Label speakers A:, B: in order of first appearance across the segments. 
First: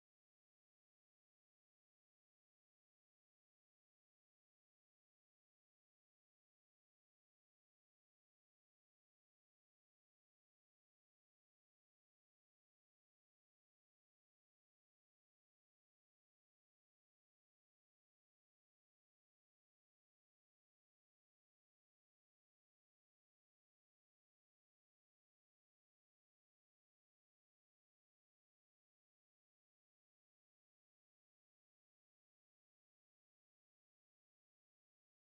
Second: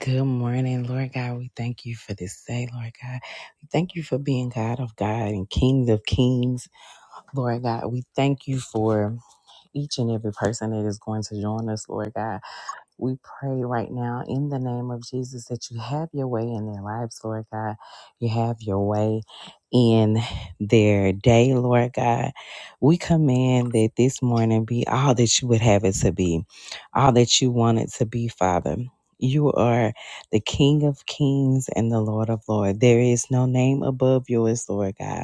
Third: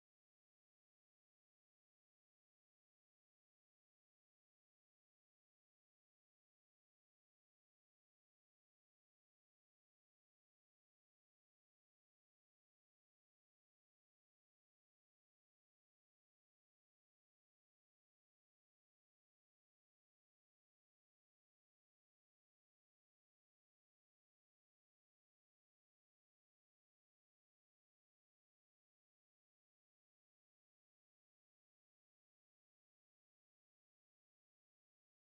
A: Good morning, Lord God. We thank you for this day, Lord God. We thank you for being God of God and King of Kings, Lord God. We thank you for each and every person that is going to join us, Lord God. We pray right now in the name of Jesus that you have your way in their lives, Lord God. You have your way in their day, Lord God. We command that this morning be all that you would have it to be, all that you want it to be, Father. You are the King of kings and the Lord of lords. There is no name above yours, Lord God.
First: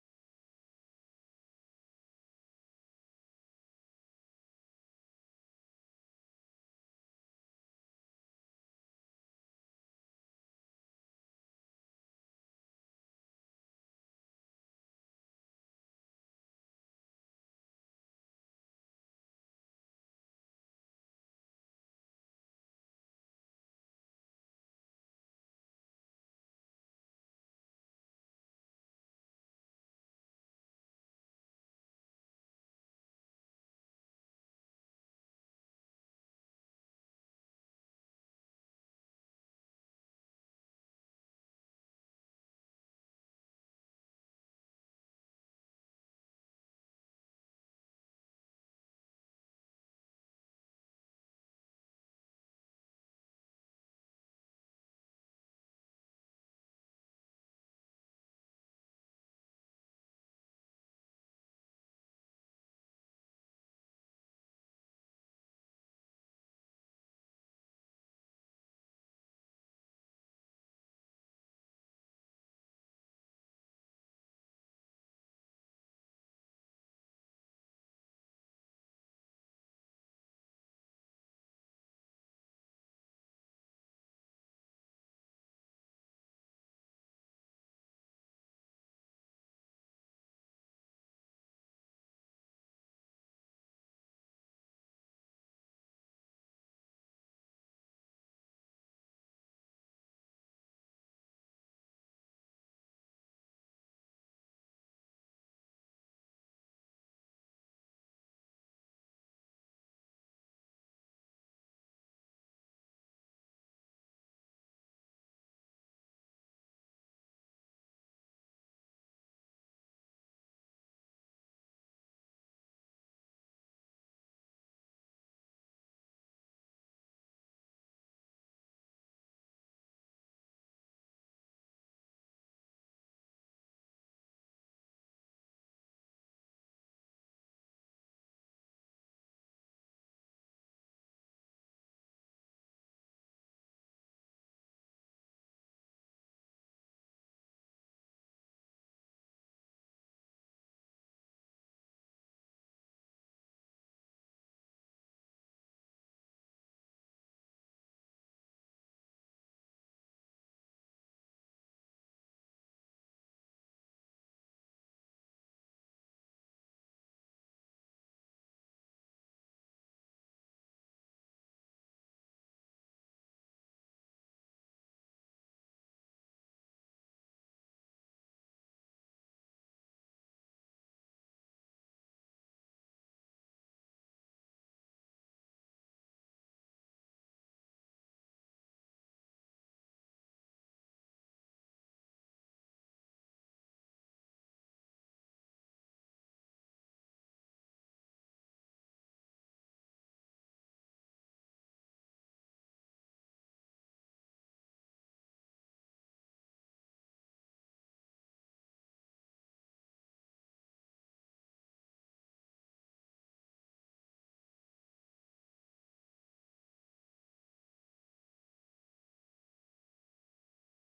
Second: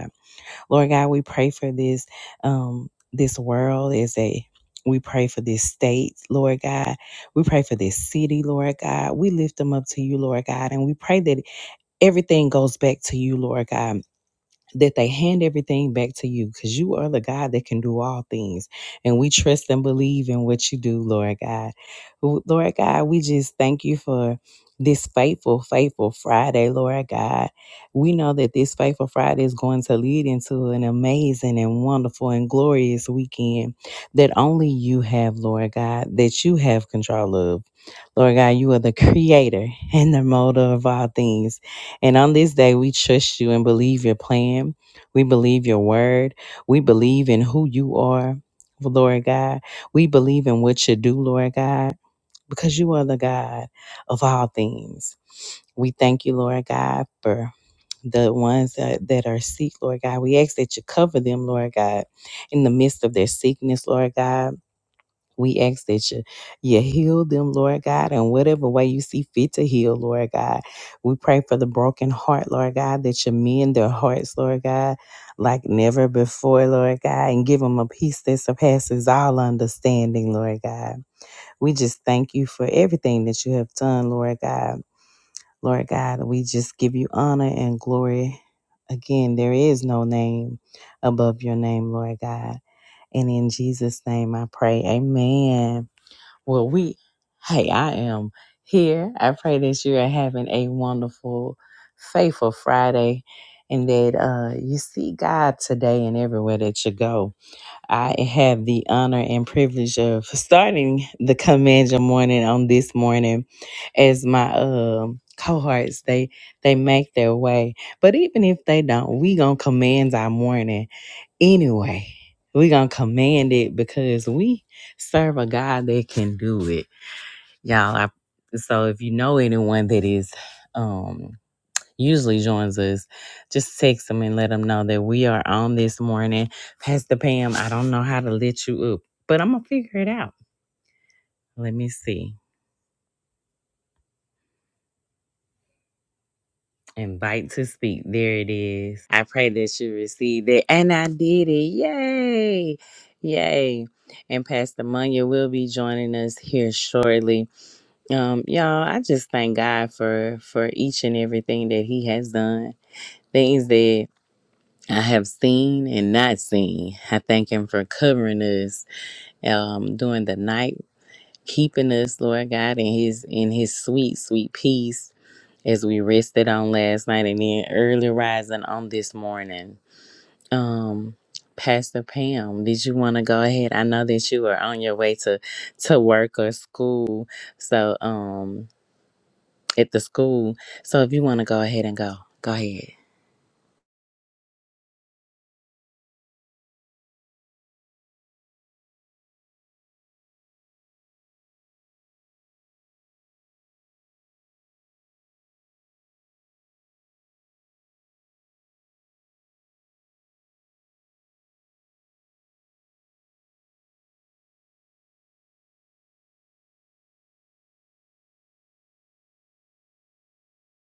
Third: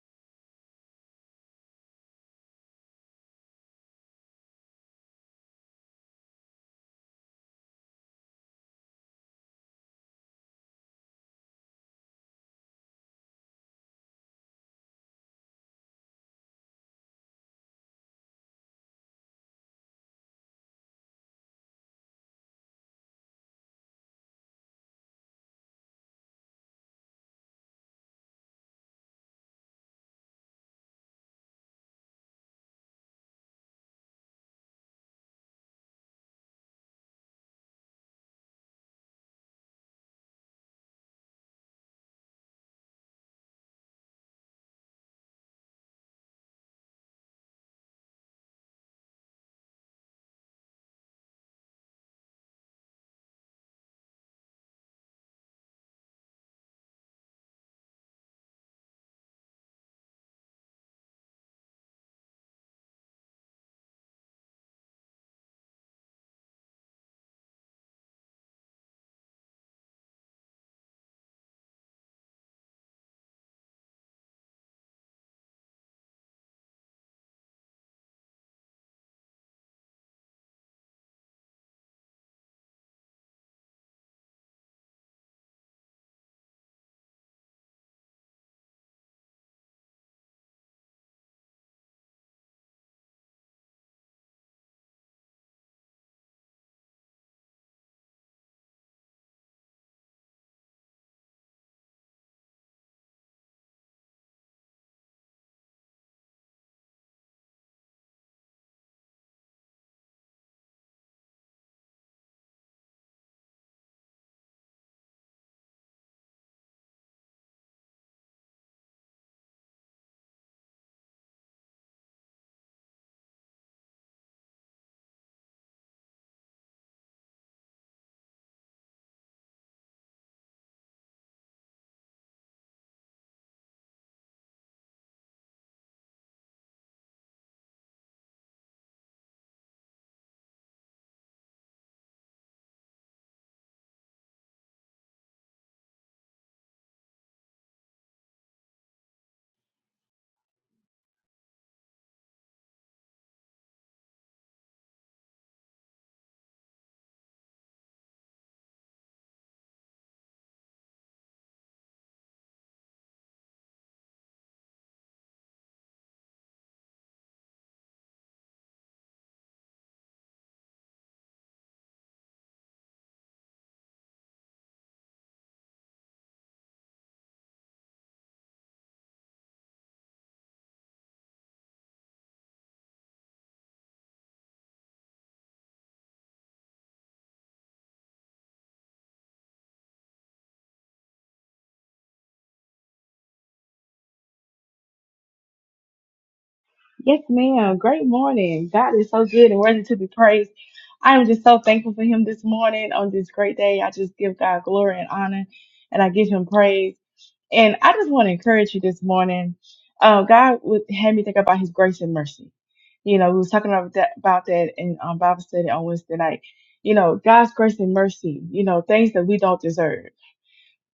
A: Lord God, we pray for this um this world as a we pray for this state, Lord God. We pray for this city, Lord God. We lift them up to you, Lord God, and we pray that everything goes back to you, Lord God that they hand everything back to you because you are the God that can do all things. And we trust and believe in what you do, Lord God. Who- Lord God, we just thank you for this faithful, faithful Friday, Lord God. We know that this faithful Friday is going to lead into an amazing and wonderful and glorious weekend that only you have, Lord God, that you have control of. Lord God, you are the creator and the molder of all things. And on this day, we trust you and believe your plan. We believe your word. We believe in who you are, Lord God. We believe in what you do, Lord God, because you are the God of all things. We thank you, Lord God, for the ones that, that are sick, Lord God. We ask that you cover them, Lord God, in the midst of their sickness, Lord God we ask that you, you heal them, Lord God, in whatever way you see fit to heal, Lord God. We pray for the broken heart, Lord God, that you mend their hearts, Lord God, like never before, Lord God, and give them a peace that surpasses all understanding, Lord God. We just thank you for everything that you have done, Lord God. Lord God, we just give you honor and glory. Again, there is no name above your name, Lord God. And in Jesus' name I pray. Amen. Well, we, hey, I am here. I pray that you are having a wonderful, faithful Friday and that uh, you see God today and everywhere that you go. I have the honor and privilege of starting the Command Your Morning on this morning as my um cohorts they they make their way but even if they don't we gonna command our morning anyway we gonna command it because we serve a god that can do it y'all I, so if you know anyone that is um usually joins us just text them and let them know that we are on this morning pastor pam i don't know how to let you up but i'm gonna figure it out let me see invite to speak there it is i pray that you received it and i did it yay yay and pastor munya will be joining us here shortly um y'all i just thank god for for each and everything that he has done things that I have seen and not seen. I thank Him for covering us um, during the night, keeping us, Lord God, in His in His sweet, sweet peace as we rested on last night and then early rising on this morning. Um, Pastor Pam, did you want to go ahead? I know that you are on your way to to work or school, so um, at the school. So if you want to go ahead and go, go ahead.
B: Yes, ma'am. Great morning. God is so good and worthy to be praised. I am just so thankful for him this morning on this great day. I just give God glory and honor and I give him praise. And I just want to encourage you this morning. Uh, God would had me think about his grace and mercy. You know, we was talking about that, about that in um, Bible study on Wednesday night. You know, God's grace and mercy, you know, things that we don't deserve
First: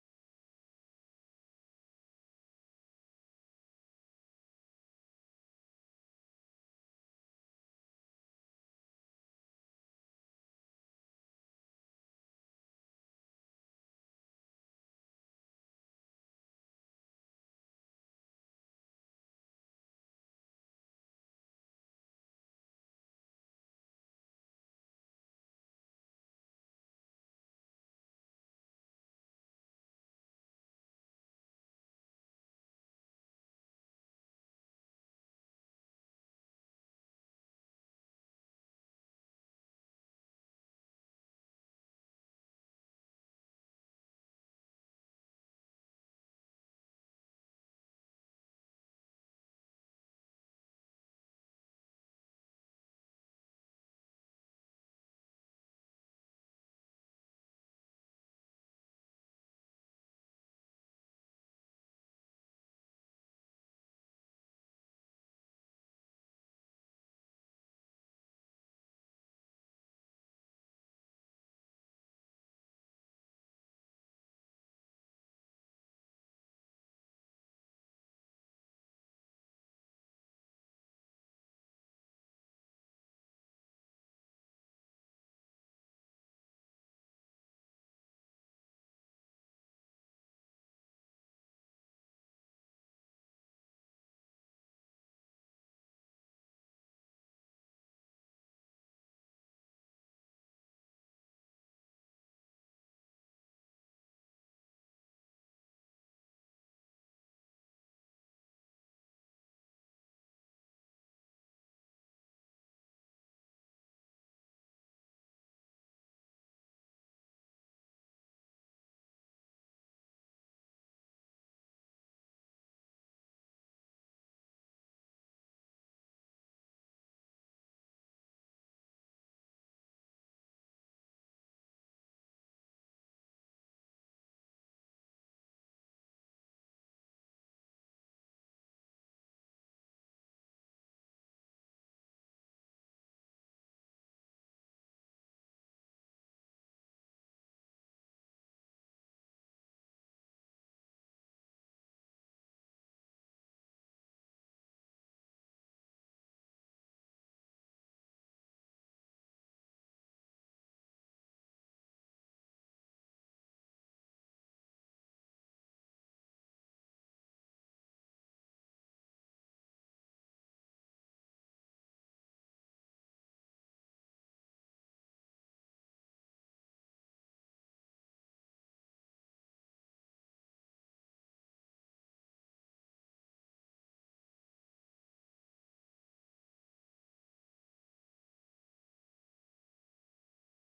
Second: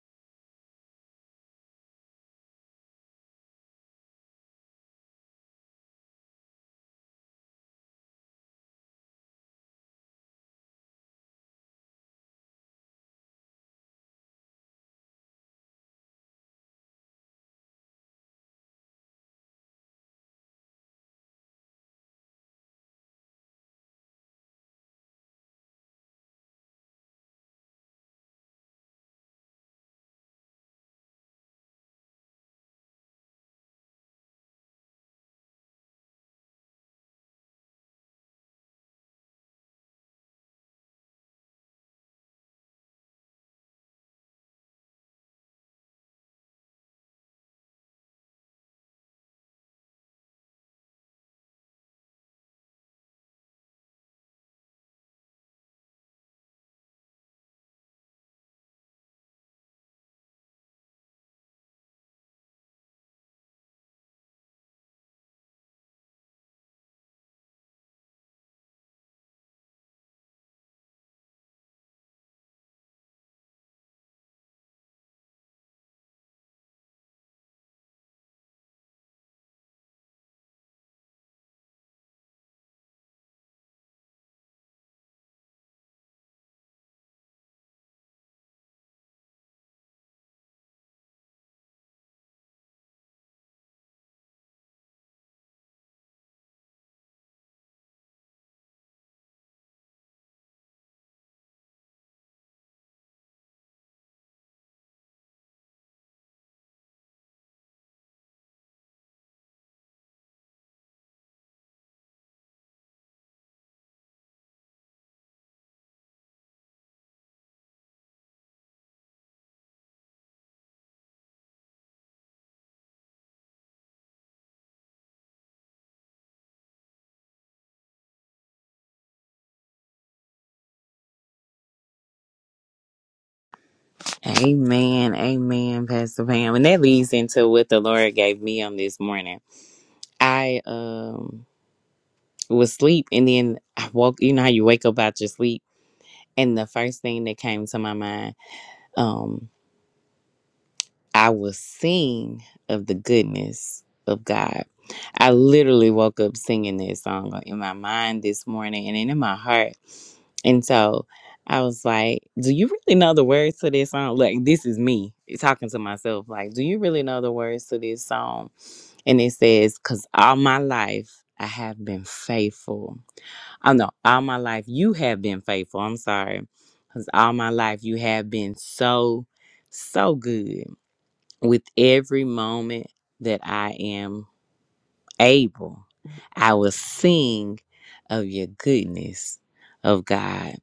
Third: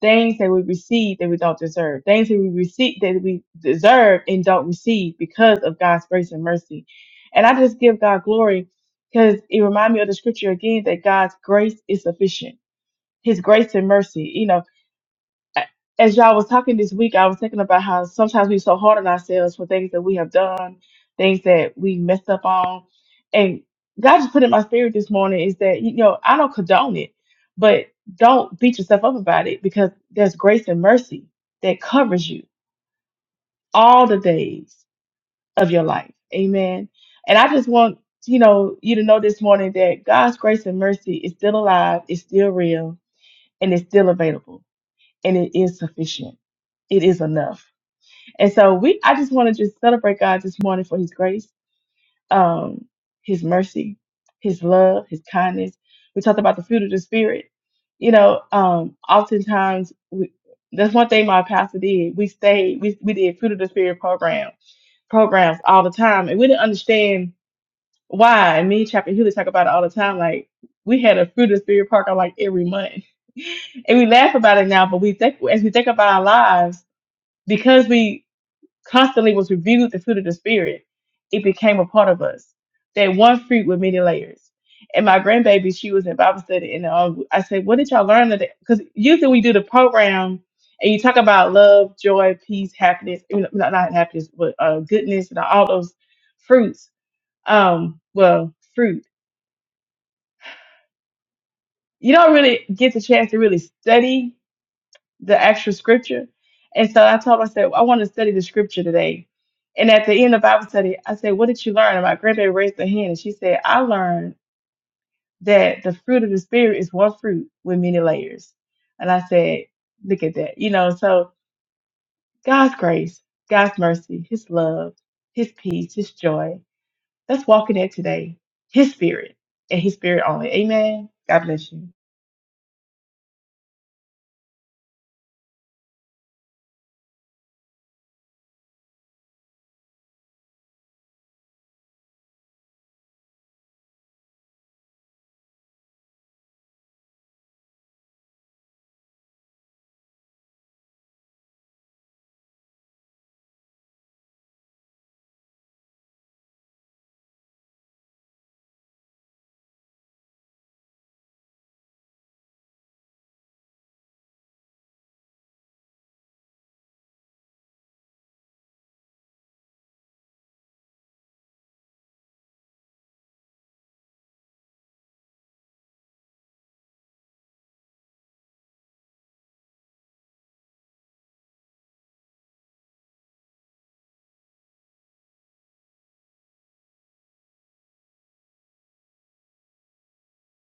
B: things that we receive that we don't deserve, things that we receive that we deserve and don't receive because of God's grace and mercy. And I just give God glory because it reminds me of the scripture again that God's grace is sufficient. His grace and mercy. You know, a- as y'all was talking this week, I was thinking about how sometimes we're so hard on ourselves for things that we have done, things that we messed up on. And God just put in my spirit this morning is that, you know, I don't condone it, but don't beat yourself up about it because there's grace and mercy that covers you all the days of your life. Amen. And I just want, you know, you to know this morning that God's grace and mercy is still alive, it's still real, and it's still available and it is sufficient. It is enough. And so we I just want to just celebrate God this morning for his grace, um, his mercy, his love, his kindness. We talked about the fruit of the spirit. You know, um, oftentimes we that's one thing my pastor did. We stayed, we we did fruit of the spirit program programs all the time and we didn't understand why. And me and Chapter Healy talk about it all the time. Like we had a fruit of the spirit program like every month. and we laugh about it now, but we think as we think about our lives because we constantly was reviewed the fruit of the spirit, it became a part of us. That one fruit with many layers. And my grandbaby, she was in Bible study, and um, I said, "What did y'all learn today?" Because usually we do the program, and you talk about love, joy, peace, happiness. You know, not not happiness, but uh, goodness, and all those fruits. Um, well, fruit. You don't really get the chance to really study the actual scripture. And so I told him, I said, I want to study the scripture today. And at the end of Bible study, I said, What did you learn? And my grandbaby raised her hand and she said, I learned that the fruit of the spirit is one fruit with many layers. And I said, Look at that. You know, so God's grace, God's mercy, his love, his peace, his joy. That's walking in today. His spirit and his spirit only. Amen. God bless you.
A: Amen. Amen, Pastor Pam. And that leads into what the Lord gave me on this morning. I um was asleep and then I woke you know how you wake up out your sleep. And the first thing that came to my mind, um, I will sing of the goodness of God. I literally woke up singing this song in my mind this morning and in my heart. And so I was like, Do you really know the words to this song? Like, this is me talking to myself. Like, do you really know the words to this song? And it says, Because all my life I have been faithful. Oh, no, all my life you have been faithful. I'm sorry. Because all my life you have been so, so good with every moment that I am able, I will sing of your goodness of God.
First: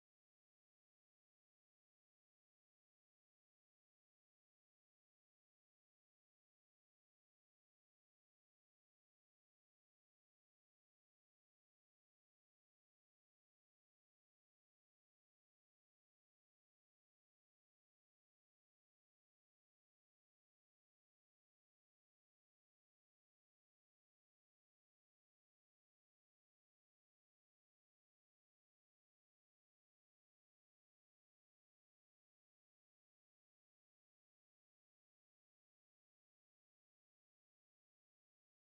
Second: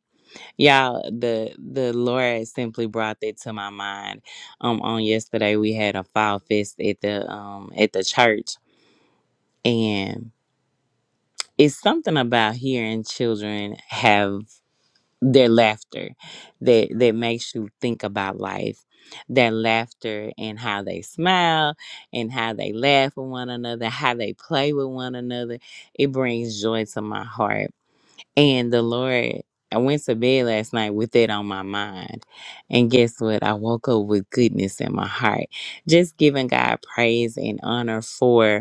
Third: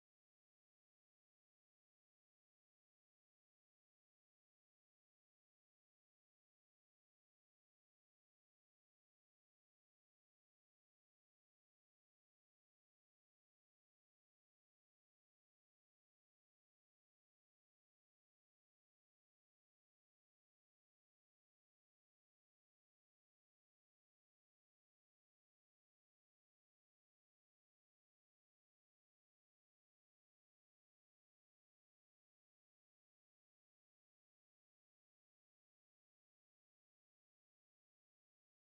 A: Y'all, the the Lord simply brought that to my mind. Um on yesterday we had a fall fest at the um at the church and it's something about hearing children have their laughter that that makes you think about life their laughter and how they smile and how they laugh with one another how they play with one another it brings joy to my heart and the lord i went to bed last night with it on my mind and guess what i woke up with goodness in my heart just giving god praise and honor for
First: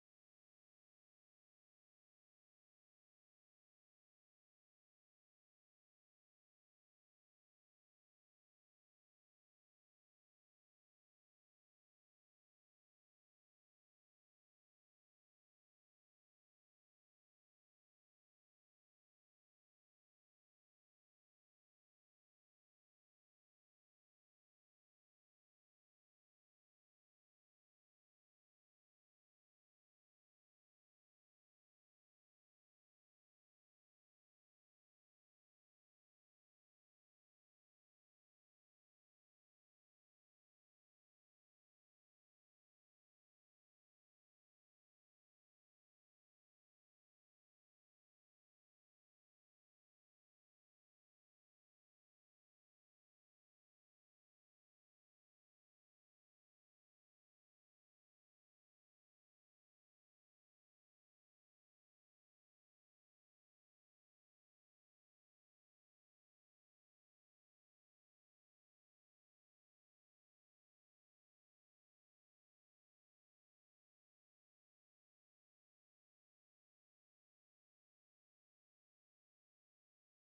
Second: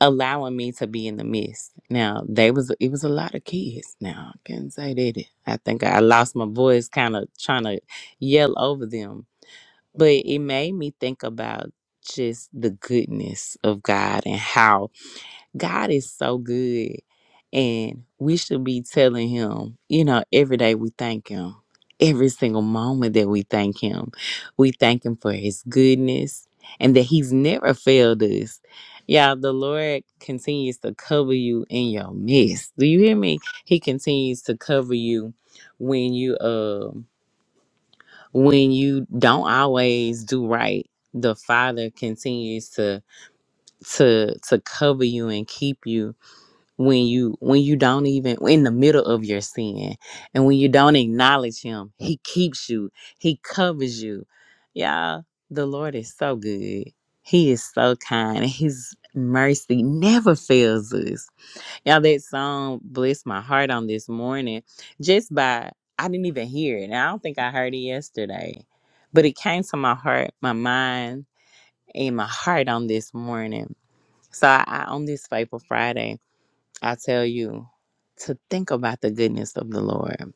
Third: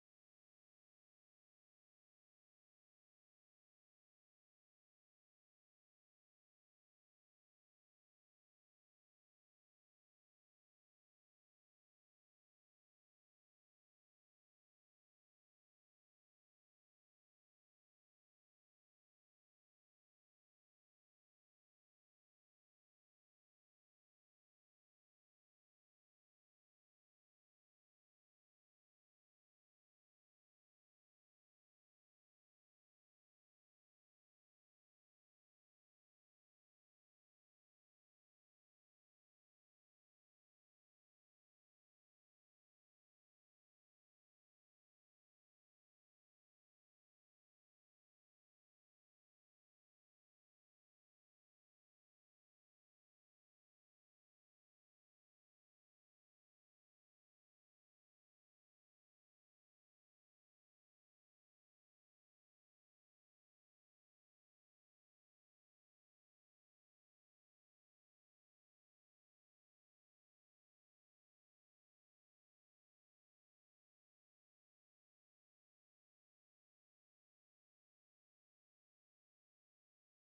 A: allowing me to be in the midst. Now they was it was a lot of kids. Now I can say that I think I lost my voice, kind of trying to yell over them, but it made me think about just the goodness of God and how God is so good. And we should be telling him, you know, every day we thank him. Every single moment that we thank him, we thank him for his goodness and that he's never failed us. Yeah, the Lord continues to cover you in your midst. Do you hear me? He continues to cover you when you um when you don't always do right. The Father continues to to to cover you and keep you when you when you don't even in the middle of your sin and when you don't acknowledge him he keeps you he covers you y'all the lord is so good he is so kind and his mercy never fails us y'all that song blessed my heart on this morning just by i didn't even hear it and i don't think i heard it yesterday but it came to my heart my mind and my heart on this morning so I, I on this faithful friday I tell you to think about the goodness of the Lord.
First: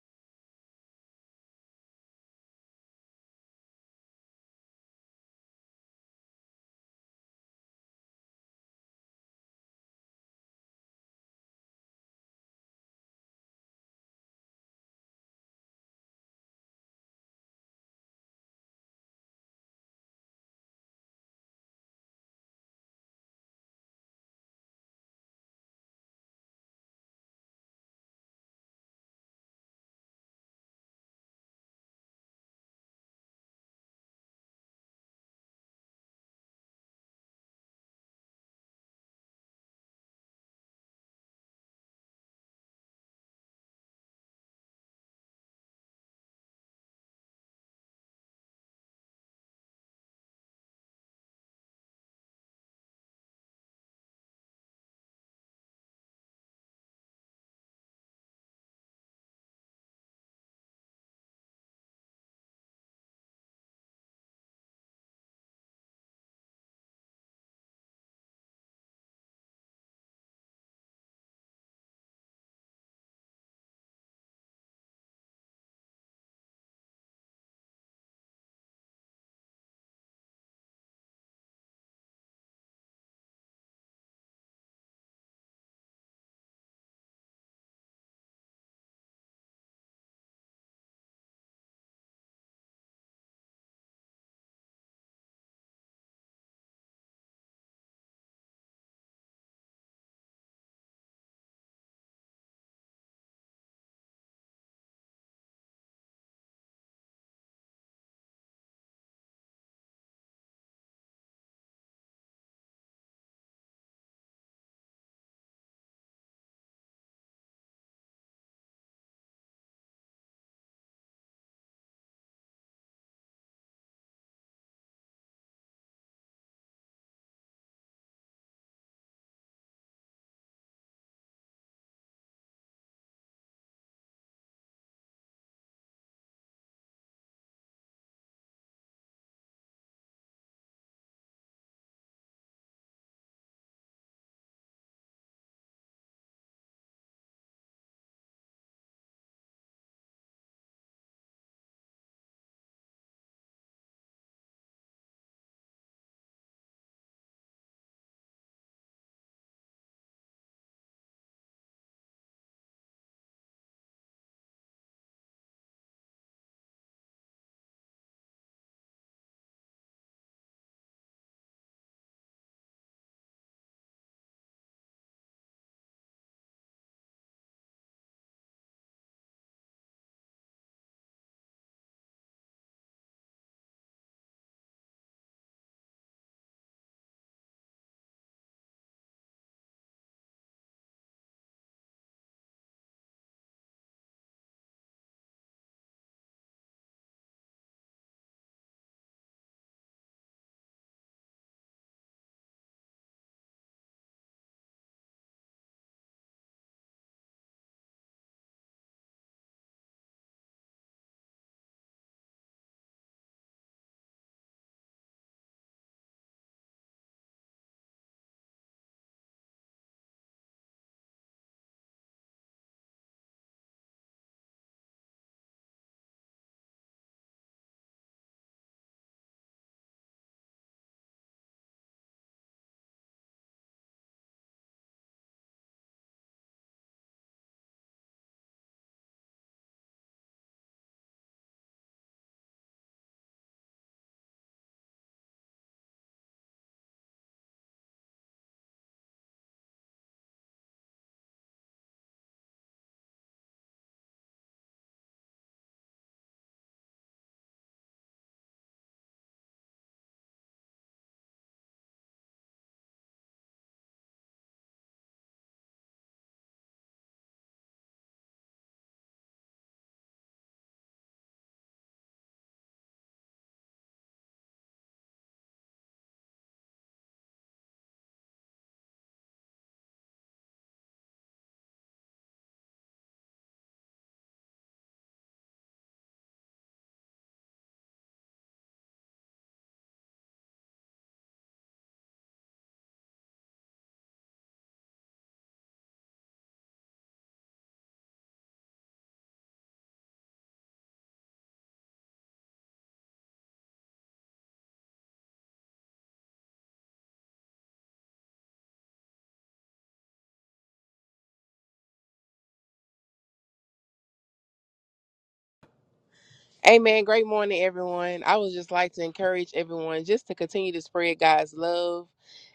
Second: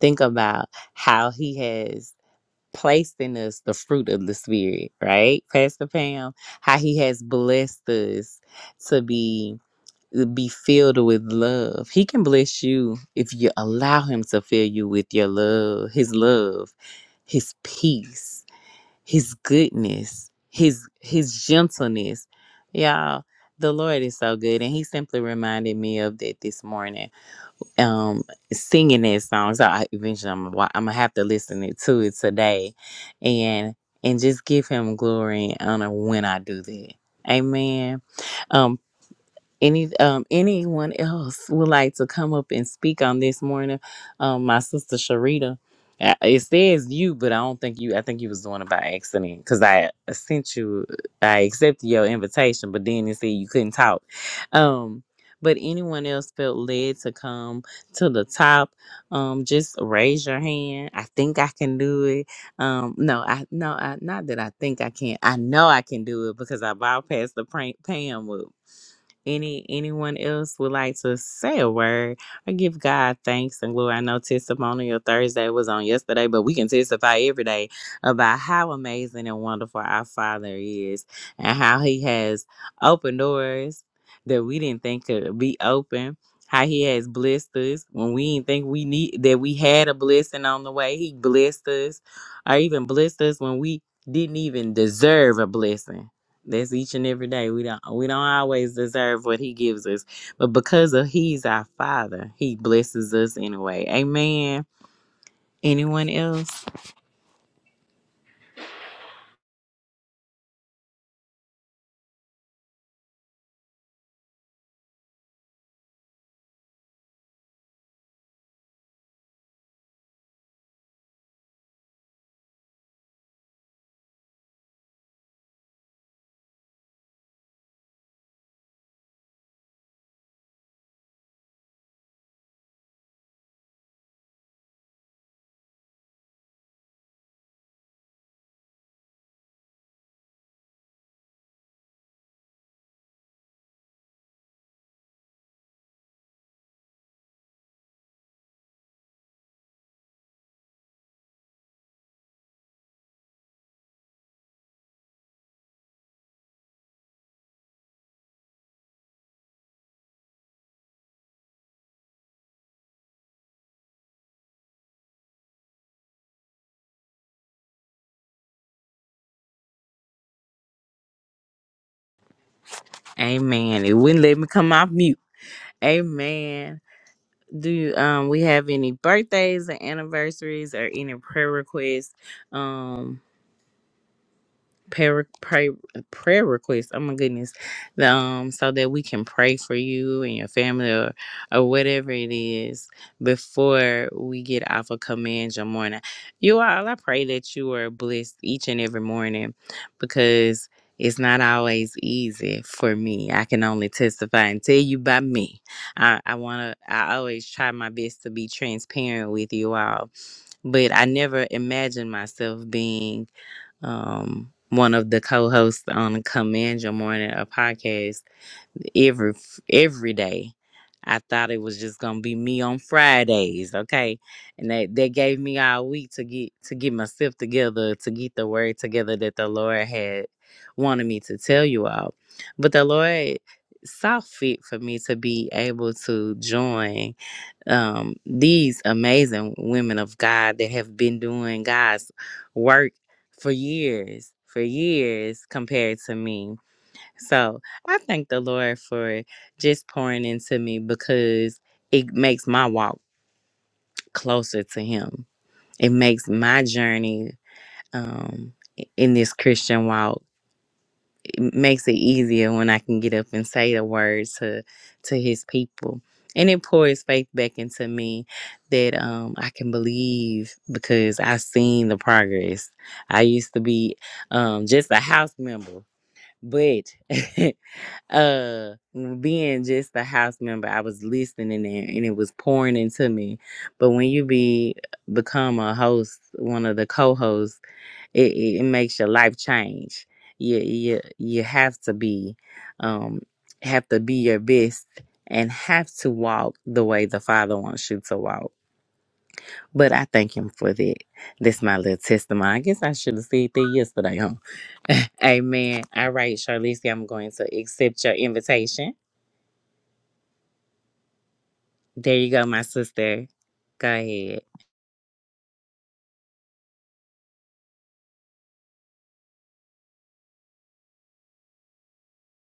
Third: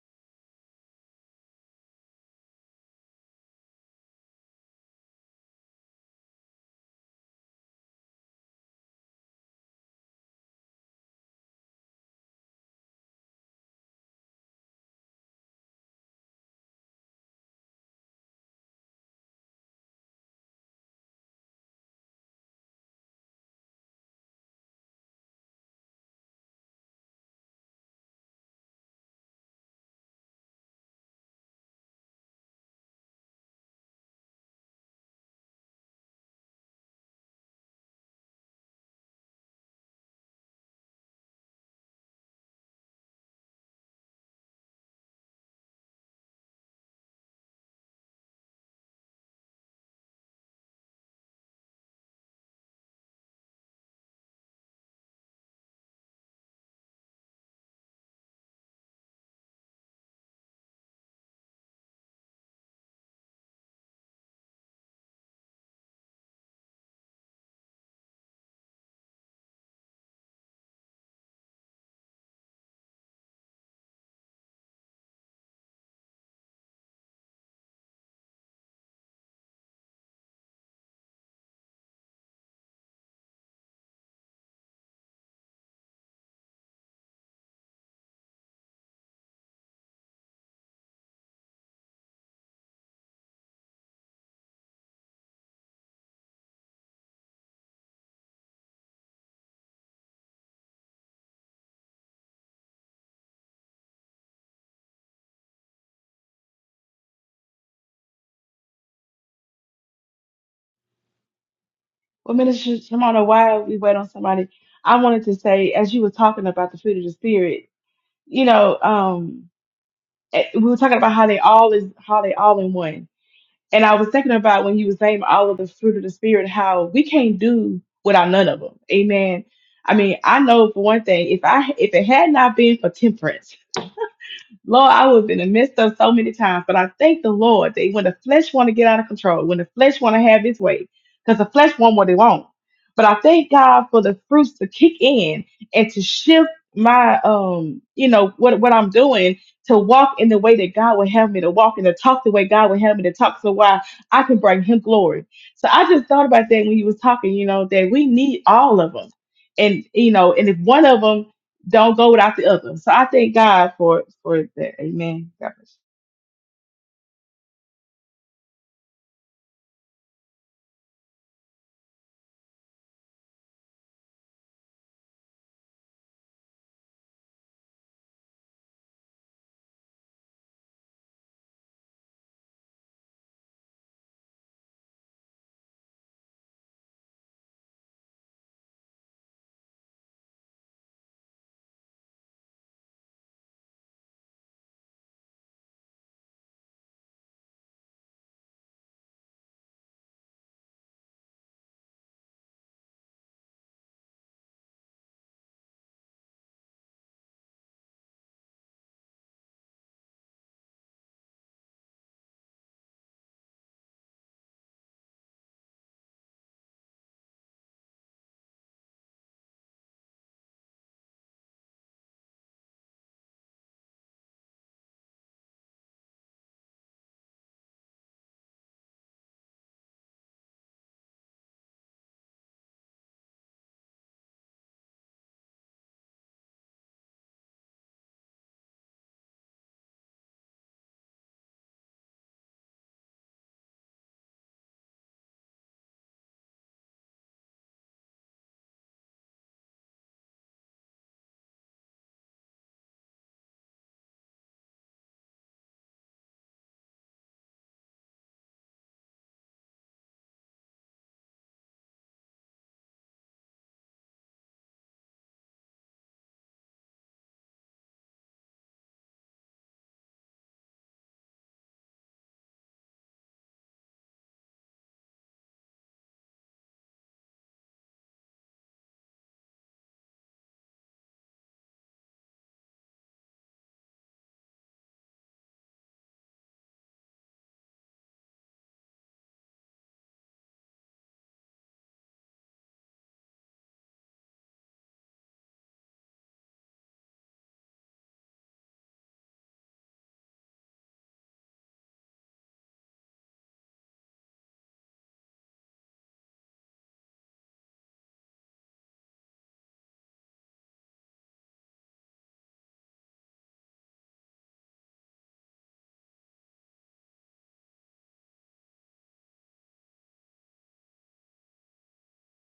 A: Think about how He has placed in us the fruit of the Spirit, right, Pastor Pam? How He has blessed us to be be filled with love. He can bless you if you allow Him to fill you with your love, His love, His peace his goodness, his his gentleness. Y'all, the Lord is so good. And he simply reminded me of that this morning. Um, singing that song. So I eventually I'm, wa- I'm gonna have to listen it to it today and and just give him glory and honor when I do that. Amen. Um any um anyone else would like to come up and speak on this morning um my sister sharita uh, it says you but i don't think you i think you was doing it by accident because i sent you i accepted your invitation but then it said you couldn't talk um but anyone else felt led to come to the top um just raise your hand i think i can do it um no i no i not that i think i can i know i can do it because i bypassed the prank pam any anyone else would like to say a word or give God thanks and glory? I know Testimonial Thursday was on yesterday, but we can testify every day about how amazing and wonderful our Father is and how He has opened doors that we didn't think could be open. How he has blessed us when we didn't think we need that we had a blessing on the way. He blessed us, or even blessed us when we didn't even deserve a blessing that's each and every day. We don't we don't always deserve what he gives us. But because of he's our father, he blesses us anyway. Amen. Anyone else?
B: Well, Minister Shimona, while we wait on somebody, I wanted to say, as you were talking about the fruit of the spirit, you know, um, eh, we were talking about how they all is how they all in one, and I was thinking about when you was naming all of the fruit of the spirit, how we can't do without none of them. Amen. I mean, I know for one thing, if I if it had not been for temperance. Lord, I was in the midst of so many times, but I thank the Lord that when the flesh want to get out of control, when the flesh want to have its way, because the flesh want what they want. But I thank God for the fruits to kick in and to shift my um, you know, what what I'm doing to walk in the way that God would have me to walk and to talk the way God would have me to talk so why I can bring him glory. So I just thought about that when you was talking, you know, that we need all of them. And you know, and if one of them don't go without the other. So I thank God for for that. Amen. God bless you.
A: Amen. It wouldn't let me come off mute. Amen. Do you, um we have any birthdays or anniversaries or any prayer requests? Um prayer, prayer, prayer requests. Oh my goodness, The, um, so that we can pray for you and your family or, or whatever it is before we get off of command your morning. You all, I pray that you are blessed each and every morning because it's not always easy for me. I can only testify and tell you by me. I, I wanna, I always try my best to be transparent with you all, but I never imagined myself being um, one of the co-hosts on Command Your Morning, a podcast every every day. I thought it was just gonna be me on Fridays, okay? And that that gave me all week to get to get myself together, to get the word together that the Lord had wanted me to tell you all. But the Lord saw fit for me to be able to join um, these amazing women of God that have been doing God's work for years, for years compared to me. So I thank the Lord for just pouring into me because it makes my walk closer to Him. It makes my journey um, in this Christian walk it makes it easier when I can get up and say the words to to his people. And it pours faith back into me that um, I can believe because I've seen the progress. I used to be um, just a house member, but uh, being just a house member, I was listening there and it was pouring into me. But when you be become a host, one of the co-hosts, it, it, it makes your life change. You you you have to be, um, have to be your best and have to walk the way the Father wants you to walk. But I thank Him for that. That's my little testimony. I guess I should have said that yesterday, huh? Amen. All right, Charlize, I'm going to accept your invitation. There you go, my sister. Go ahead.
C: Amen. Great morning, everyone. I would just like to encourage everyone just to continue to spread God's love.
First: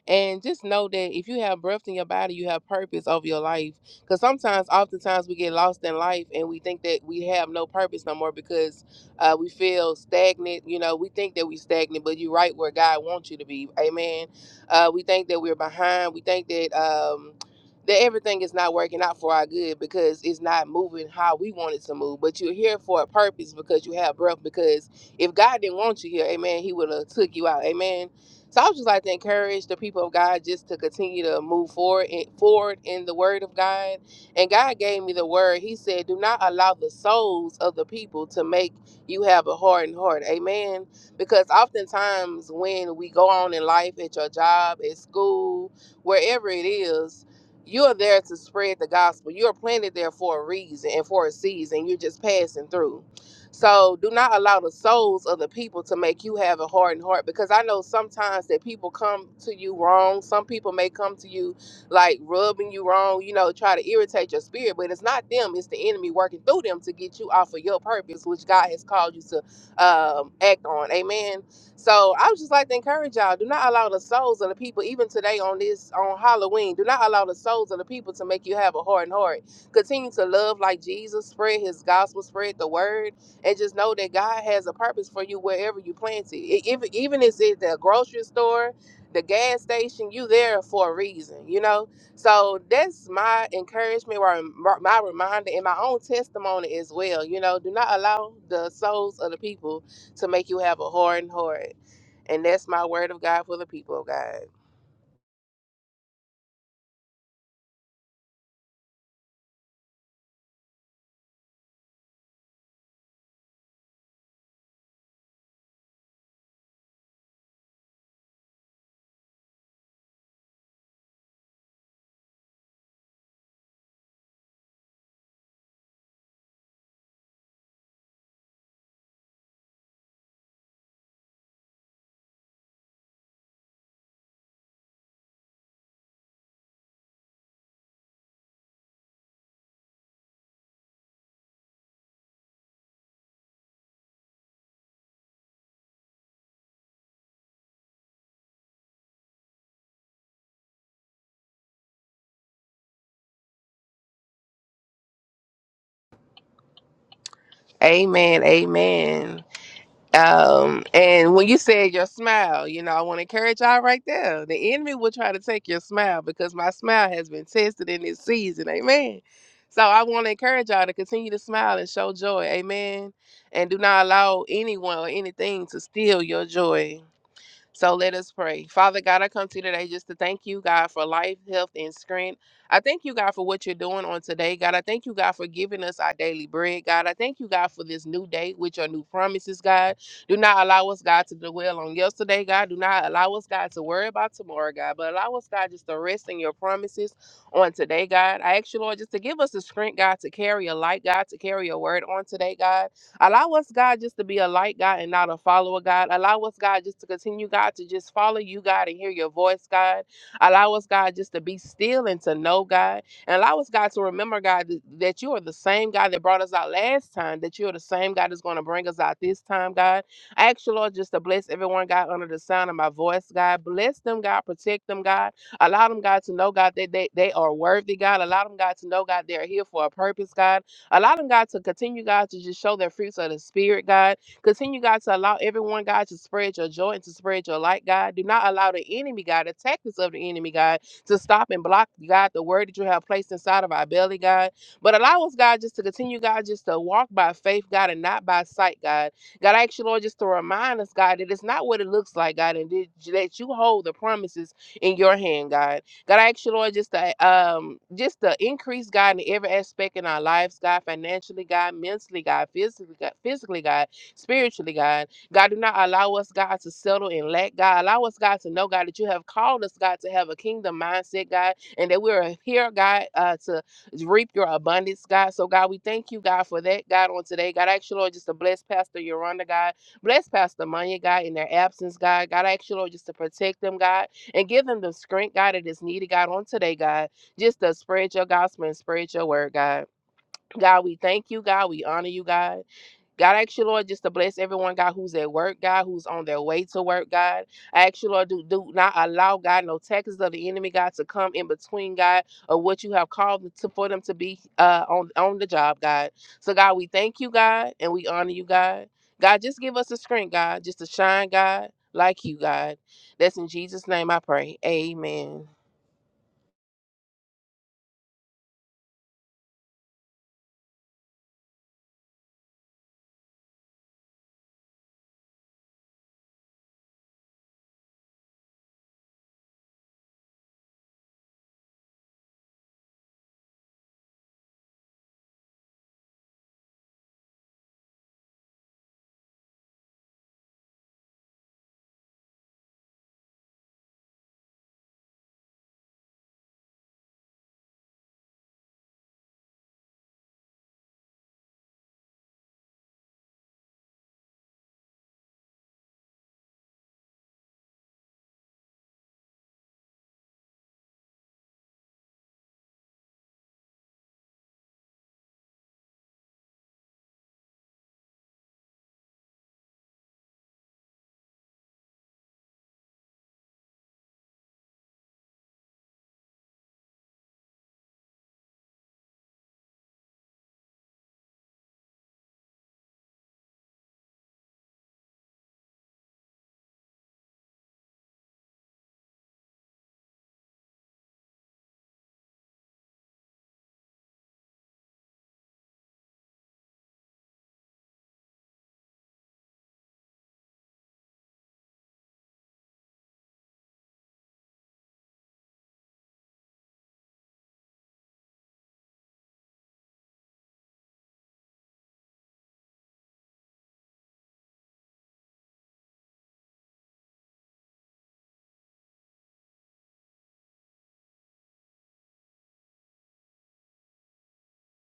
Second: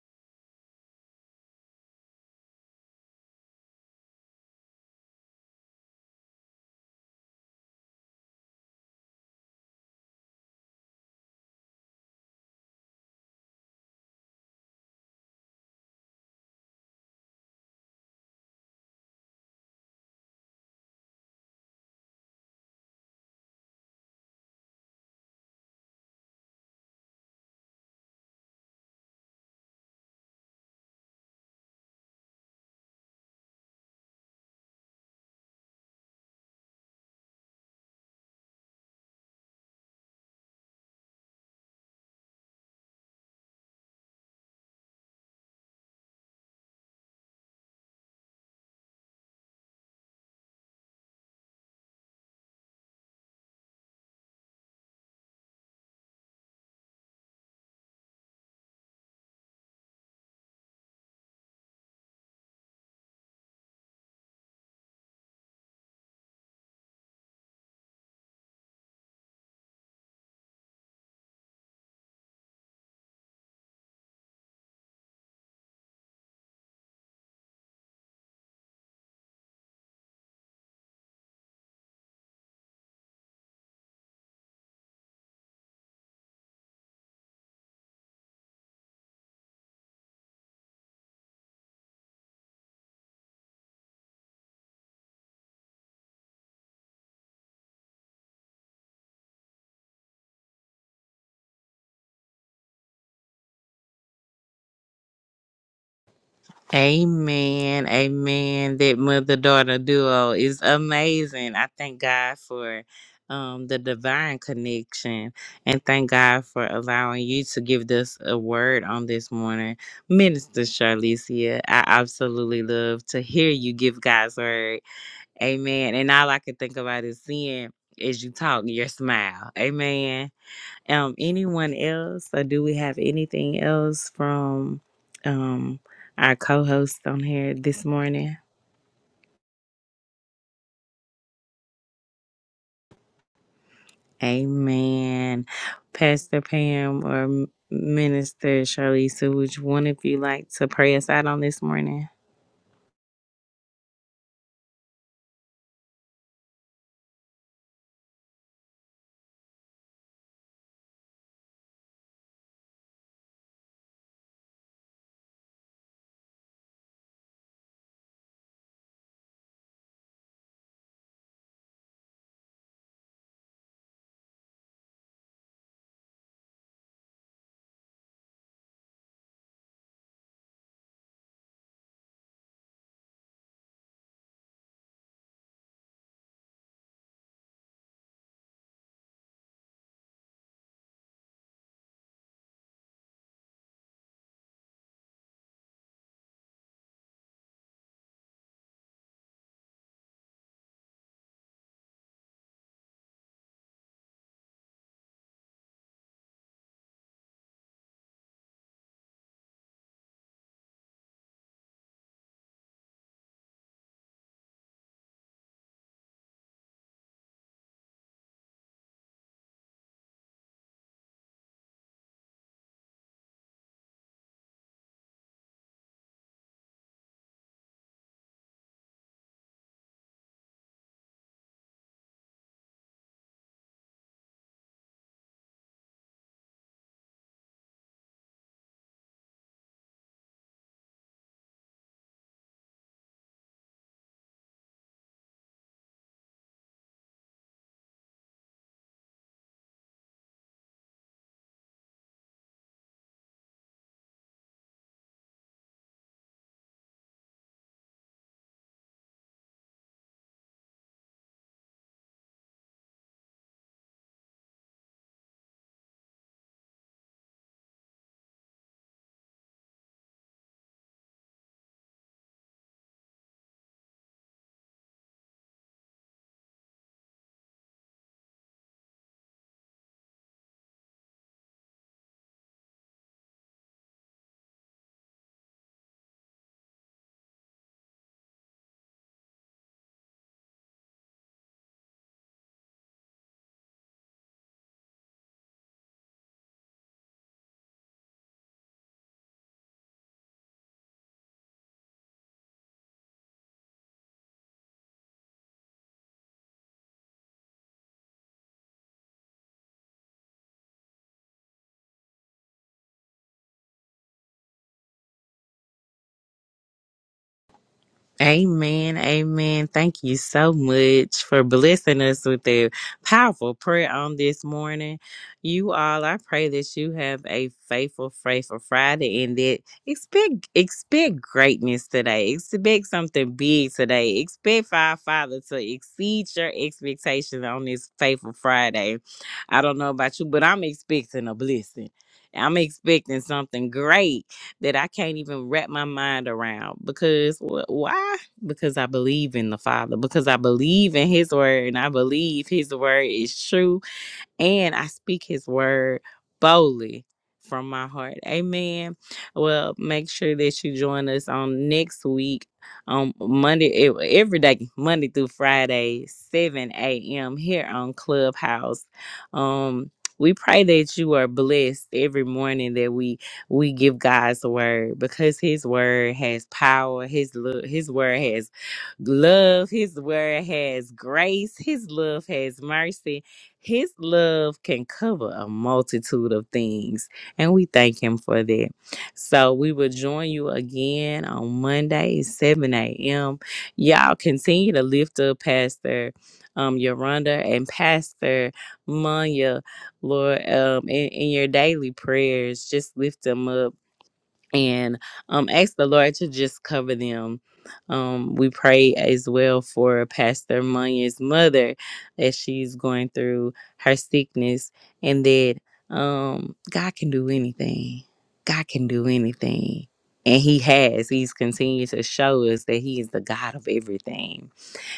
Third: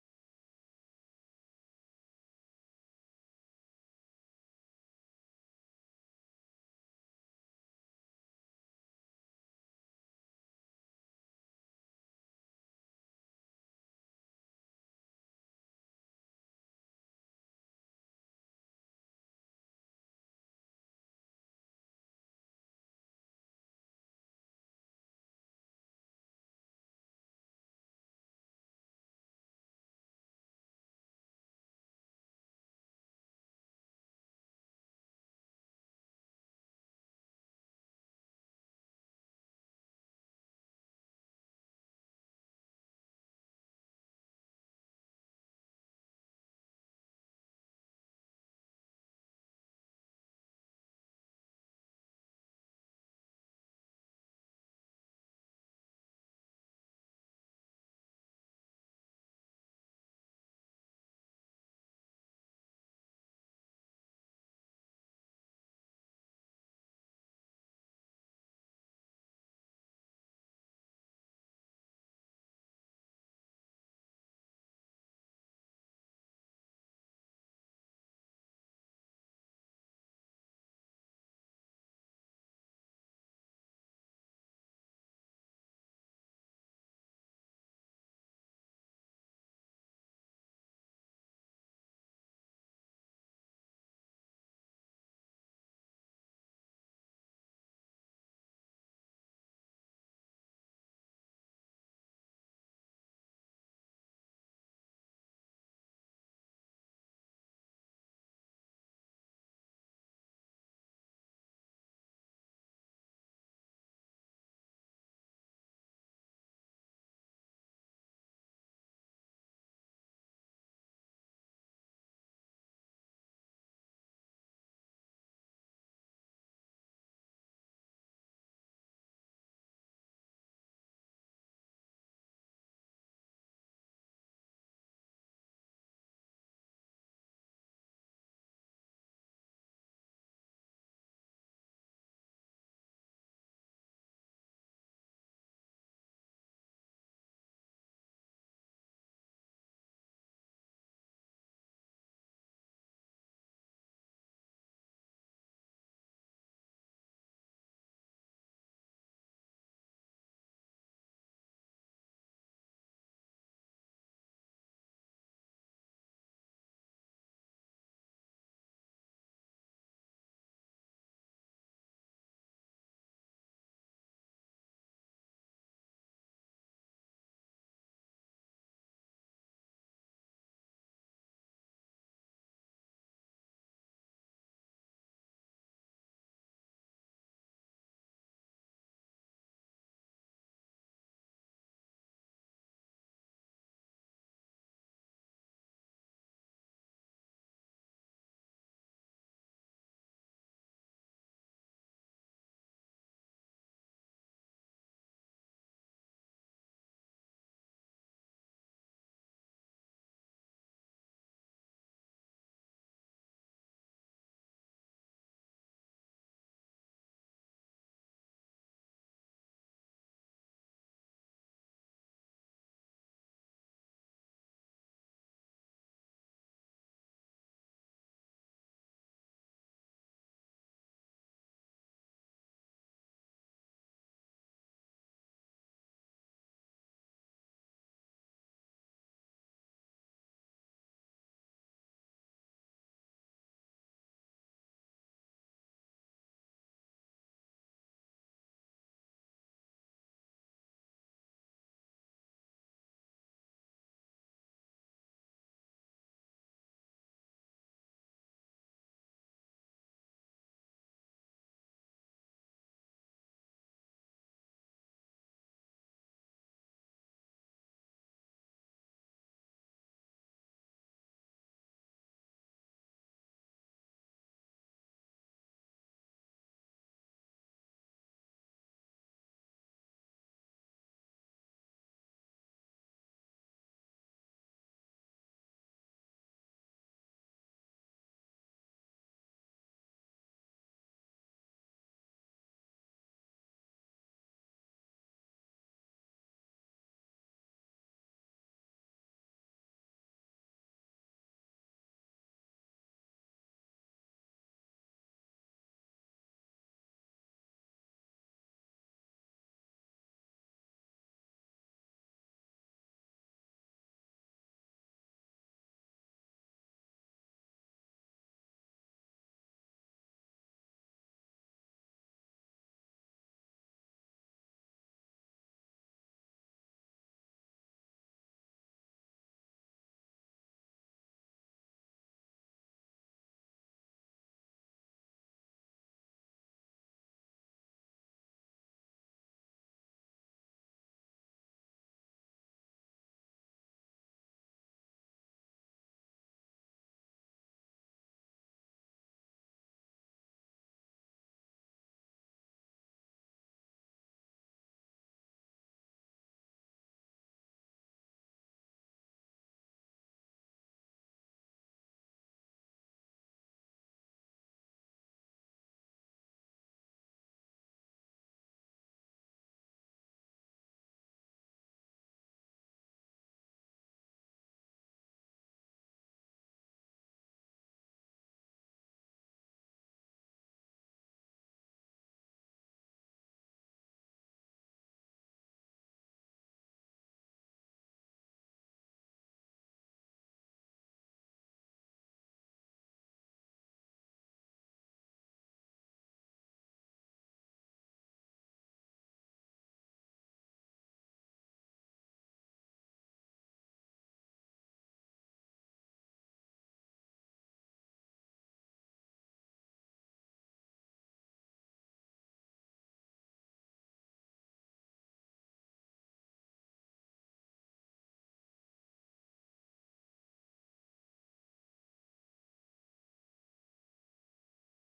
C: And just know that if you have breath in your body, you have purpose over your life. Because sometimes, oftentimes, we get lost in life and we think that we have no purpose no more because uh, we feel stagnant. You know, we think that we're stagnant, but you're right where God wants you to be. Amen. Uh, we think that we're behind. We think that. Um, that everything is not working out for our good because it's not moving how we want it to move. But you're here for a purpose because you have breath. Because if God didn't want you here, Amen, He would have took you out, Amen. So I would just like to encourage the people of God just to continue to move forward, in, forward in the Word of God. And God gave me the word. He said, "Do not allow the souls of the people to make you have a hardened heart." Amen. Because oftentimes when we go on in life, at your job, at school, wherever it is you are there to spread the gospel. You are planted there for a reason and for a season. You're just passing through. So do not allow the souls of the people to make you have a hardened heart because I know sometimes that people come to you wrong. Some people may come to you like rubbing you wrong, you know, try to irritate your spirit, but it's not them, it's the enemy working through them to get you off of your purpose, which God has called you to um, act on. Amen. So I would just like to encourage y'all: do not allow the souls of the people, even today on this on Halloween, do not allow the souls of the people to make you have a hardened heart. Continue to love like Jesus, spread His gospel, spread the word, and just know that God has a purpose for you wherever you plant it. E- Even even if it's the grocery store, the gas station, you there for a reason, you know. So that's my encouragement, or my my reminder, and my own testimony as well. You know, do not allow the souls of the people to make you have a hardened heart. And that's my word of God for the people of God.
A: Amen. Amen. That mother daughter duo is amazing. I thank God for um, the divine connection and thank God for allowing you to give us a word on this morning. Minister Charlicia, I absolutely love to hear you give God's word. Amen. And all I can think about is seeing as you talk, your smile. Amen. Um, anyone else, or do we have anything else from um our co-host on here this morning? Amen. Pastor Pam or M- Minister Shirley Sewage, one if you like to pray us out on this morning.
C: Amen. Amen. Um, and when you said your smile, you know, I want to encourage y'all right there. The enemy will try to take your smile because my smile has been tested in this season. Amen. So I want to encourage y'all to continue to smile and show joy. Amen. And do not allow anyone or anything to steal your joy. So let us pray. Father God, I come to you today just to thank you, God, for life, health, and strength. I thank you, God, for what you're doing on today. God, I thank you, God, for giving us our daily bread. God, I thank you, God, for this new day with your new promises, God. Do not allow us, God, to dwell on yesterday, God. Do not allow us, God, to worry about tomorrow, God. But allow us, God, just to rest in your promises on today, God. I ask you, Lord, just to give us the strength, God, to carry a light, God, to carry a word on today, God. Allow us, God, just to be a light, God, and not a follower, God. Allow us, God, just to continue, God, to just follow you, God, and hear your voice, God. Allow us, God, just to be still and to know, God. And allow us, God, to remember, God, th- that you are the same God that brought us out last time, that you are the same God that's going to bring us out this time, God. I ask you, Lord, just to bless everyone, God, under the sound of my voice, God. Bless them, God. Protect them, God. Allow them, God, to know, God, that they, they are worthy, God. Allow them, God, to know, God, they are here for a purpose, God. Allow them, God, to continue, God, to just show their fruits of the Spirit, God. Continue, God, to allow everyone, God, to spread your joy and to spread your light, God. Do not allow the enemy, God, the tactics of the enemy, God, to stop and block, God, the word that you have placed inside of our belly, God. But allow us, God, just to continue, God, just to walk by faith, God, and not by sight, God. God, I ask you, Lord, just to remind us, God, that it's not what it looks like, God, and that that you hold the promises in your hand, God. God, I ask you, Lord, just to um, just to increase God in every aspect in our lives, God, financially, God, mentally, God, physically, God, physically, God, spiritually, God. God, do not allow us, God, to settle in lack. God, allow us, God, to know, God, that you have called us, God, to have a kingdom mindset, God, and that we are here, God, uh, to reap your abundance, God. So, God, we thank you, God, for that, God, on today. God, I ask you, Lord, just to bless Pastor Yolanda, God. Bless Pastor Manya, God, in their absence, God. God, I ask you, Lord, just to protect them, God and give him the strength, God, that is needed, God, on today, God, just to spread your gospel and spread your word, God. God, we thank you, God. We honor you, God. God, I ask you, Lord, just to bless everyone, God, who's at work, God, who's on their way to work, God. I ask you, Lord, do, do not allow, God, no tactics of the enemy, God, to come in between, God, of what you have called them to, for them to be uh, on, on the job, God. So, God, we thank you, God, and we honor you, God. God, just give us the strength, God, just to shine, God, like you, God. That's in Jesus' name I pray. Amen.
A: Amen. Amen. Thank you so much for blessing us with a powerful prayer on this morning. You all, I pray that you have a faithful, faithful Friday and that expect expect greatness today. Expect something big today. Expect for our Father to exceed your expectations on this faithful Friday. I don't know about you, but I'm expecting a blessing. I'm expecting something great that I can't even wrap my mind around because wh- why? Because I believe in the Father, because I believe in His word, and I believe His word is true and I speak his word boldly from my heart. Amen. Well, make sure that you join us on next week on Monday, ev- every day, Monday through Friday, 7 a.m. here on Clubhouse. Um, we pray that you are blessed every morning that we we give God's word because His word has power. His love, His word has love. His word has grace. His love has mercy his love can cover a multitude of things, and we thank Him for that. So we will join you again on Monday, at 7 a.m. Y'all continue to lift up Pastor um, Yolanda and Pastor Manya, Lord, um, in, in your daily prayers. Just lift them up and um, ask the Lord to just cover them. Um, we pray as well for Pastor Munyan's mother as she's going through her sickness, and that um, God can do anything. God can do anything. And he has. He's continued to show us that he is the God of everything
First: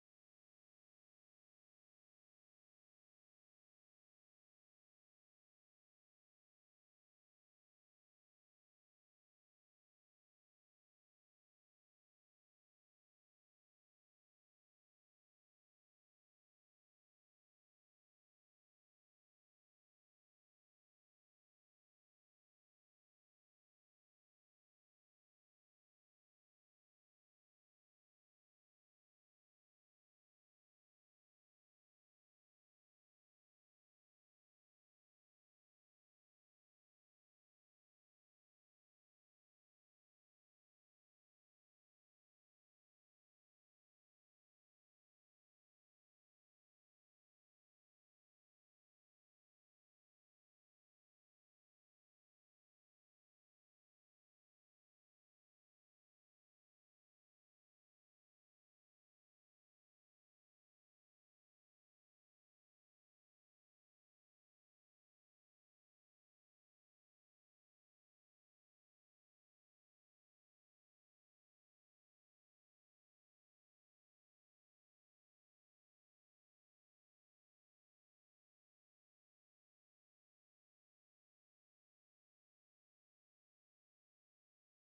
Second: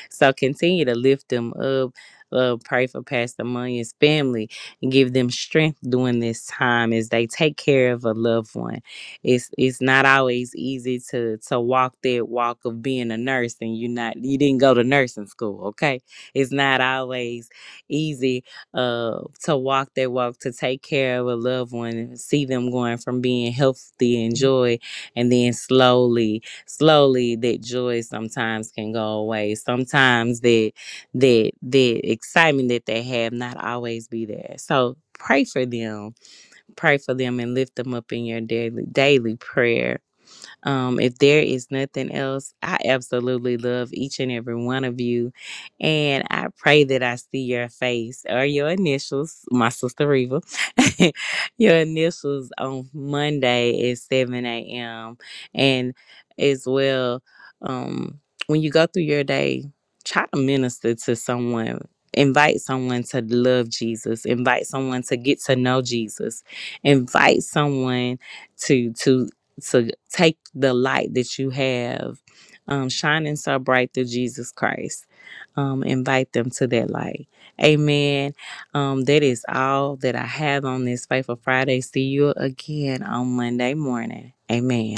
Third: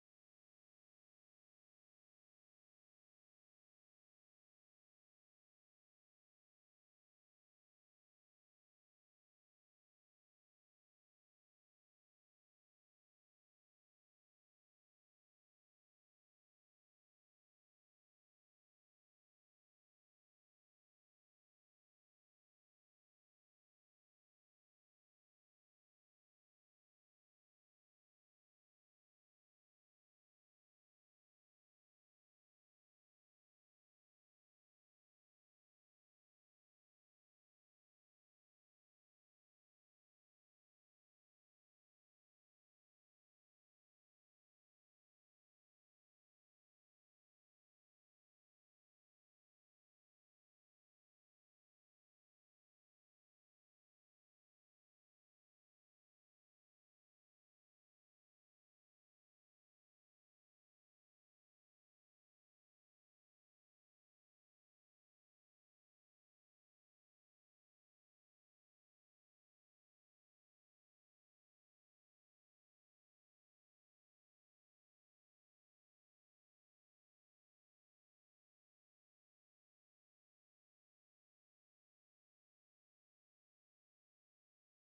A: so continue to lift them up. Uh, pray for Pastor Munyan's family and give them strength during this time as they take care of a loved one. It's it's not always easy to to walk that walk of being a nurse and you not you didn't go to nursing school, okay? It's not always easy uh to walk that walk to take care of a loved one and see them going from being healthy and joy and then slowly slowly that joy sometimes can go away sometimes that that that excitement that they have not always be there so pray for them pray for them and lift them up in your daily daily prayer um, if there is nothing else, I absolutely love each and every one of you. And I pray that I see your face or your initials, my sister Reva, your initials on Monday at 7 a.m. And as well, um, when you go through your day, try to minister to someone. Invite someone to love Jesus. Invite someone to get to know Jesus. Invite someone to to to take the light that you have um, shining so bright through Jesus Christ. Um, invite them to that light. Amen. Um, that is all that I have on this Faithful Friday. See you again on Monday morning. Amen.